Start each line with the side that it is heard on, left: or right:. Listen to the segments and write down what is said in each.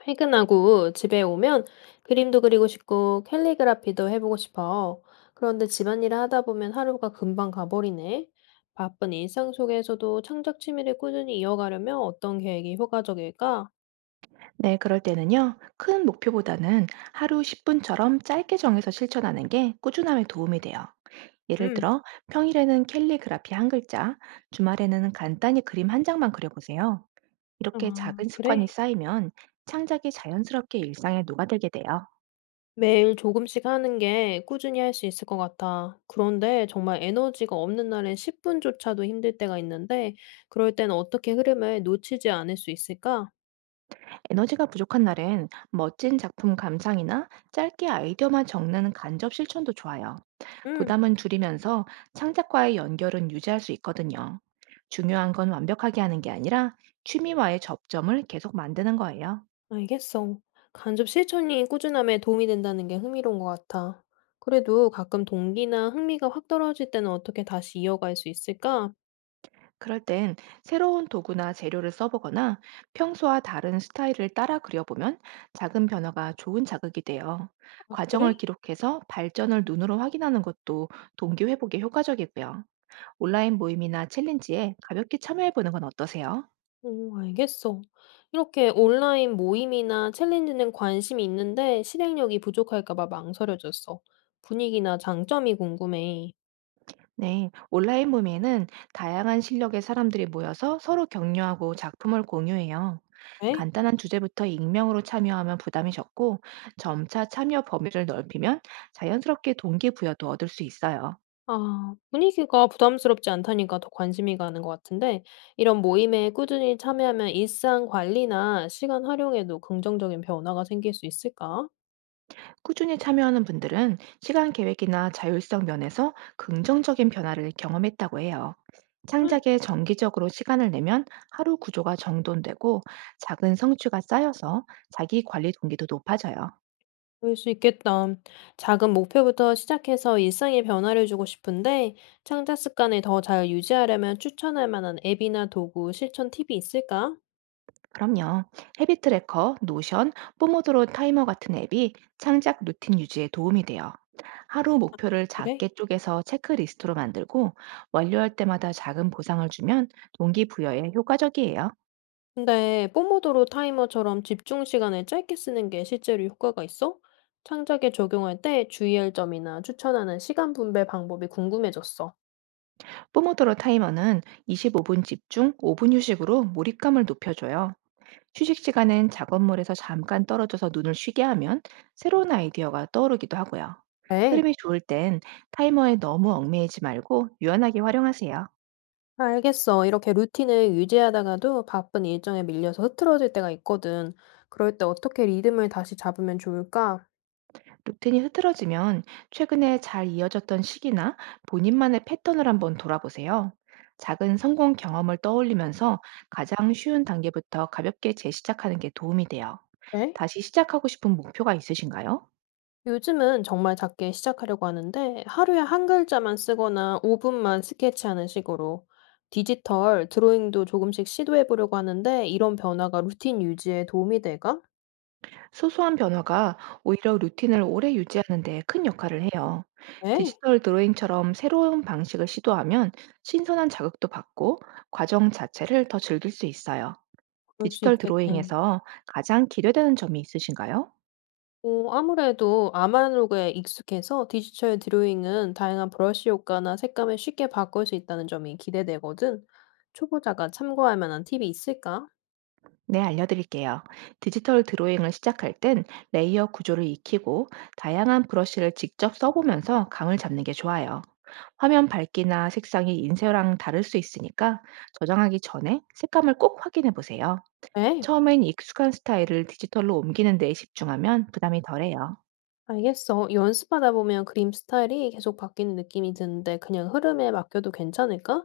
left: 퇴근하고 집에 오면 그림도 그리고 싶고 캘리그라피도 해보고 싶어. 그런데 집안일을 하다 보면 하루가 금방 가버리네. 바쁜 일상 속에서도 창작 취미를 꾸준히 이어가려면 어떤 계획이 효과적일까?
right: 네, 그럴 때는요, 큰 목표보다는 하루 10분처럼 짧게 정해서 실천하는 게 꾸준함에 도움이 돼요. 예를
left: 음,
right: 들어, 평일에는 캘리그라피 한 글자, 주말에는 간단히 그림 한 장만 그려보세요. 이렇게
left: 아,
right: 작은
left: 그래.
right: 습관이 쌓이면 창작이 자연스럽게 일상에 녹아들게 돼요.
left: 매일 조금씩 하는 게 꾸준히 할 수 있을 것 같아. 그런데 정말 에너지가 없는 날엔 10분조차도 힘들 때가 있는데, 그럴 땐 어떻게 흐름을 놓치지 않을 수 있을까?
right: 에너지가 부족한 날엔 멋진 작품 감상이나 짧게 아이디어만 적는 간접 실천도 좋아요.
left: 음.
right: 부담은 줄이면서 창작과의 연결은 유지할 수 있거든요. 중요한 건 완벽하게 하는 게 아니라 취미와의 접점을 계속 만드는 거예요.
left: 알겠어. 간접 실천이 꾸준함에 도움이 된다는 게 흥미로운 것 같아. 그래도 가끔 동기나 흥미가 확 떨어질 때는 어떻게 다시 이어갈 수 있을까?
right: 그럴 땐 새로운 도구나 재료를 써보거나 평소와 다른 스타일을 따라 그려보면 작은 변화가 좋은 자극이 돼요.
left: 아,
right: 과정을
left: 그래?
right: 기록해서 발전을 눈으로 확인하는 것도 동기회복에 효과적이고요. 온라인 모임이나 챌린지에 가볍게 참여해보는 건 어떠세요?
left: 오, 알겠어. 이렇게 온라인 모임이나 챌린지는 관심이 있는데 실행력이 부족할까 봐 망설여졌어. 분위기나 장점이 궁금해.
right: 네, 온라인 모임에는 다양한 실력의 사람들이 모여서 서로 격려하고 작품을 공유해요.
left: 에?
right: 간단한 주제부터 익명으로 참여하면 부담이 적고 점차 참여 범위를 넓히면 자연스럽게 동기부여도 얻을 수 있어요.
left: 아, 분위기가 부담스럽지 않다니까 더 관심이 가는 것 같은데 이런 모임에 꾸준히 참여하면 일상 관리나 시간 활용에도 긍정적인 변화가 생길 수 있을까?
right: 꾸준히 참여하는 분들은 시간 계획이나 자율성 면에서 긍정적인 변화를 경험했다고 해요.
left: 응.
right: 창작에 정기적으로 시간을 내면 하루 구조가 정돈되고 작은 성취가 쌓여서 자기 관리 동기도 높아져요.
left: 그럴 수 있겠다. 작은 목표부터 시작해서 일상에 변화를 주고 싶은데 창작 습관을 더 잘 유지하려면 추천할 만한 앱이나 도구, 실천 팁이 있을까?
right: 그럼요. 헤비 트래커, 노션, 뽀모도로 타이머 같은 앱이 창작 루틴 유지에 도움이 돼요. 하루 목표를
left: 그래?
right: 작게 쪼개서 체크리스트로 만들고 완료할 때마다 작은 보상을 주면 동기부여에 효과적이에요.
left: 근데 뽀모도로 타이머처럼 집중 시간을 짧게 쓰는 게 실제로 효과가 있어? 창작에 적용할 때 주의할 점이나 추천하는 시간 분배 방법이 궁금해졌어.
right: 뽀모도로 타이머는 25분 집중, 5분 휴식으로 몰입감을 높여줘요. 휴식 시간엔 작업물에서 잠깐 떨어져서 눈을 쉬게 하면 새로운 아이디어가 떠오르기도 하고요.
left: 네,
right: 흐름이 좋을 땐 타이머에 너무 얽매이지 말고 유연하게 활용하세요.
left: 알겠어. 이렇게 루틴을 유지하다가도 바쁜 일정에 밀려서 흐트러질 때가 있거든. 그럴 때 어떻게 리듬을 다시 잡으면 좋을까?
right: 루틴이 흐트러지면 최근에 잘 이어졌던 시기나 본인만의 패턴을 한번 돌아보세요. 작은 성공 경험을 떠올리면서 가장 쉬운 단계부터 가볍게 재시작하는 게 도움이 돼요.
left: 네?
right: 다시 시작하고 싶은 목표가 있으신가요?
left: 요즘은 정말 작게 시작하려고 하는데 하루에 한 글자만 쓰거나 5 분만 스케치하는 식으로 디지털 드로잉도 조금씩 시도해 보려고 하는데 이런 변화가 루틴 유지에 도움이 될까?
right: 소소한 변화가 오히려 루틴을 오래 유지하는 데 큰 역할을 해요.
left: 에이,
right: 디지털 드로잉처럼 새로운 방식을 시도하면 신선한 자극도 받고 과정 자체를 더 즐길 수 있어요.
left: 그럴 수
right: 디지털
left: 있겠네.
right: 드로잉에서 가장 기대되는 점이 있으신가요?
left: 어, 아무래도 아날로그에 익숙해서 디지털 드로잉은 다양한 브러쉬 효과나 색감을 쉽게 바꿀 수 있다는 점이 기대되거든. 초보자가 참고할 만한 팁이 있을까?
right: 네, 알려드릴게요. 디지털 드로잉을 시작할 땐 레이어 구조를 익히고 다양한 브러쉬를 직접 써보면서 감을 잡는 게 좋아요. 화면 밝기나 색상이 인쇄랑 다를 수 있으니까 저장하기 전에 색감을 꼭 확인해 보세요.
left: 에이.
right: 처음엔 익숙한 스타일을 디지털로 옮기는 데에 집중하면 부담이 덜해요.
left: 알겠어. 연습하다 보면 그림 스타일이 계속 바뀌는 느낌이 드는데 그냥 흐름에 맡겨도 괜찮을까?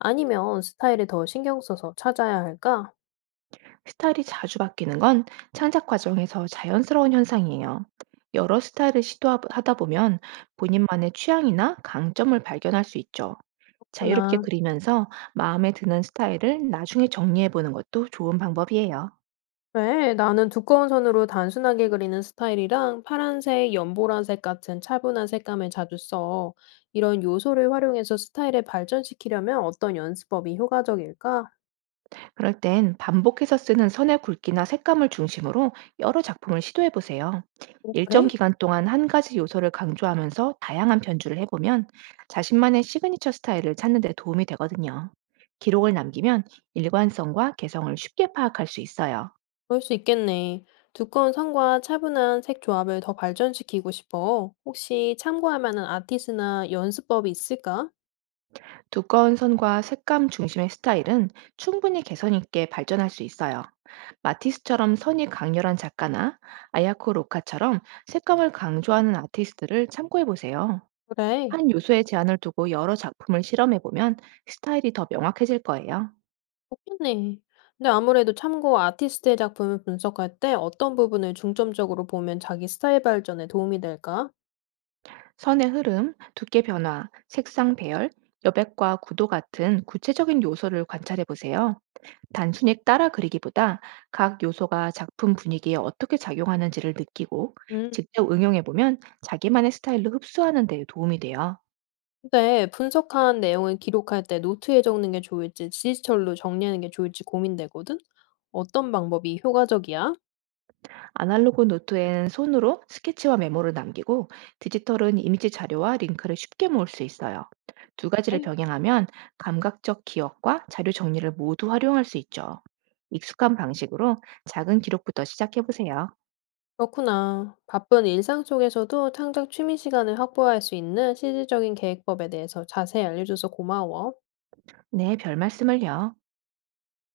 left: 아니면 스타일에 더 신경 써서 찾아야 할까?
right: 스타일이 자주 바뀌는 건 창작 과정에서 자연스러운 현상이에요. 여러 스타일을 시도하다 보면 본인만의 취향이나 강점을 발견할 수 있죠. 자유롭게
left: 나,
right: 그리면서 마음에 드는 스타일을 나중에 정리해 보는 것도 좋은 방법이에요.
left: 왜? 나는 두꺼운 선으로 단순하게 그리는 스타일이랑 파란색, 연보라색 같은 차분한 색감을 자주 써. 이런 요소를 활용해서 스타일을 발전시키려면 어떤 연습법이 효과적일까?
right: 그럴 땐 반복해서 쓰는 선의 굵기나 색감을 중심으로 여러 작품을 시도해 보세요.
left: 오,
right: 일정
left: 그래?
right: 기간 동안 한 가지 요소를 강조하면서 다양한 편주를 해보면 자신만의 시그니처 스타일을 찾는 데 도움이 되거든요. 기록을 남기면 일관성과 개성을 쉽게 파악할 수 있어요.
left: 그럴 수 있겠네. 두꺼운 선과 차분한 색 조합을 더 발전시키고 싶어. 혹시 참고할 만한 아티스트나 연습법이 있을까?
right: 두꺼운 선과 색감 중심의 스타일은 충분히 개선 있게 발전할 수 있어요. 마티스처럼 선이 강렬한 작가나 아야코 로카처럼 색감을 강조하는 아티스트를 참고해 보세요.
left: 그래,
right: 한 요소의 제한을 두고 여러 작품을 실험해 보면 스타일이 더 명확해질 거예요.
left: 좋겠네. 근데 아무래도 참고 아티스트의 작품을 분석할 때 어떤 부분을 중점적으로 보면 자기 스타일 발전에 도움이 될까?
right: 선의 흐름, 두께 변화, 색상 배열, 여백과 구도 같은 구체적인 요소를 관찰해 보세요. 단순히 따라 그리기보다 각 요소가 작품 분위기에 어떻게 작용하는지를 느끼고
left: 음,
right: 직접 응용해보면 자기만의 스타일로 흡수하는 데 도움이 돼요.
left: 근데 분석한 내용을 기록할 때 노트에 적는 게 좋을지 디지털로 정리하는 게 좋을지 고민되거든? 어떤 방법이 효과적이야?
right: 아날로그 노트엔 손으로 스케치와 메모를 남기고 디지털은 이미지 자료와 링크를 쉽게 모을 수 있어요. 두 가지를 병행하면 감각적 기억과 자료 정리를 모두 활용할 수 있죠. 익숙한 방식으로 작은 기록부터 시작해보세요.
left: 그렇구나. 바쁜 일상 속에서도 창작 취미 시간을 확보할 수 있는 실질적인 계획법에 대해서 자세히 알려줘서 고마워.
right: 네, 별 말씀을요.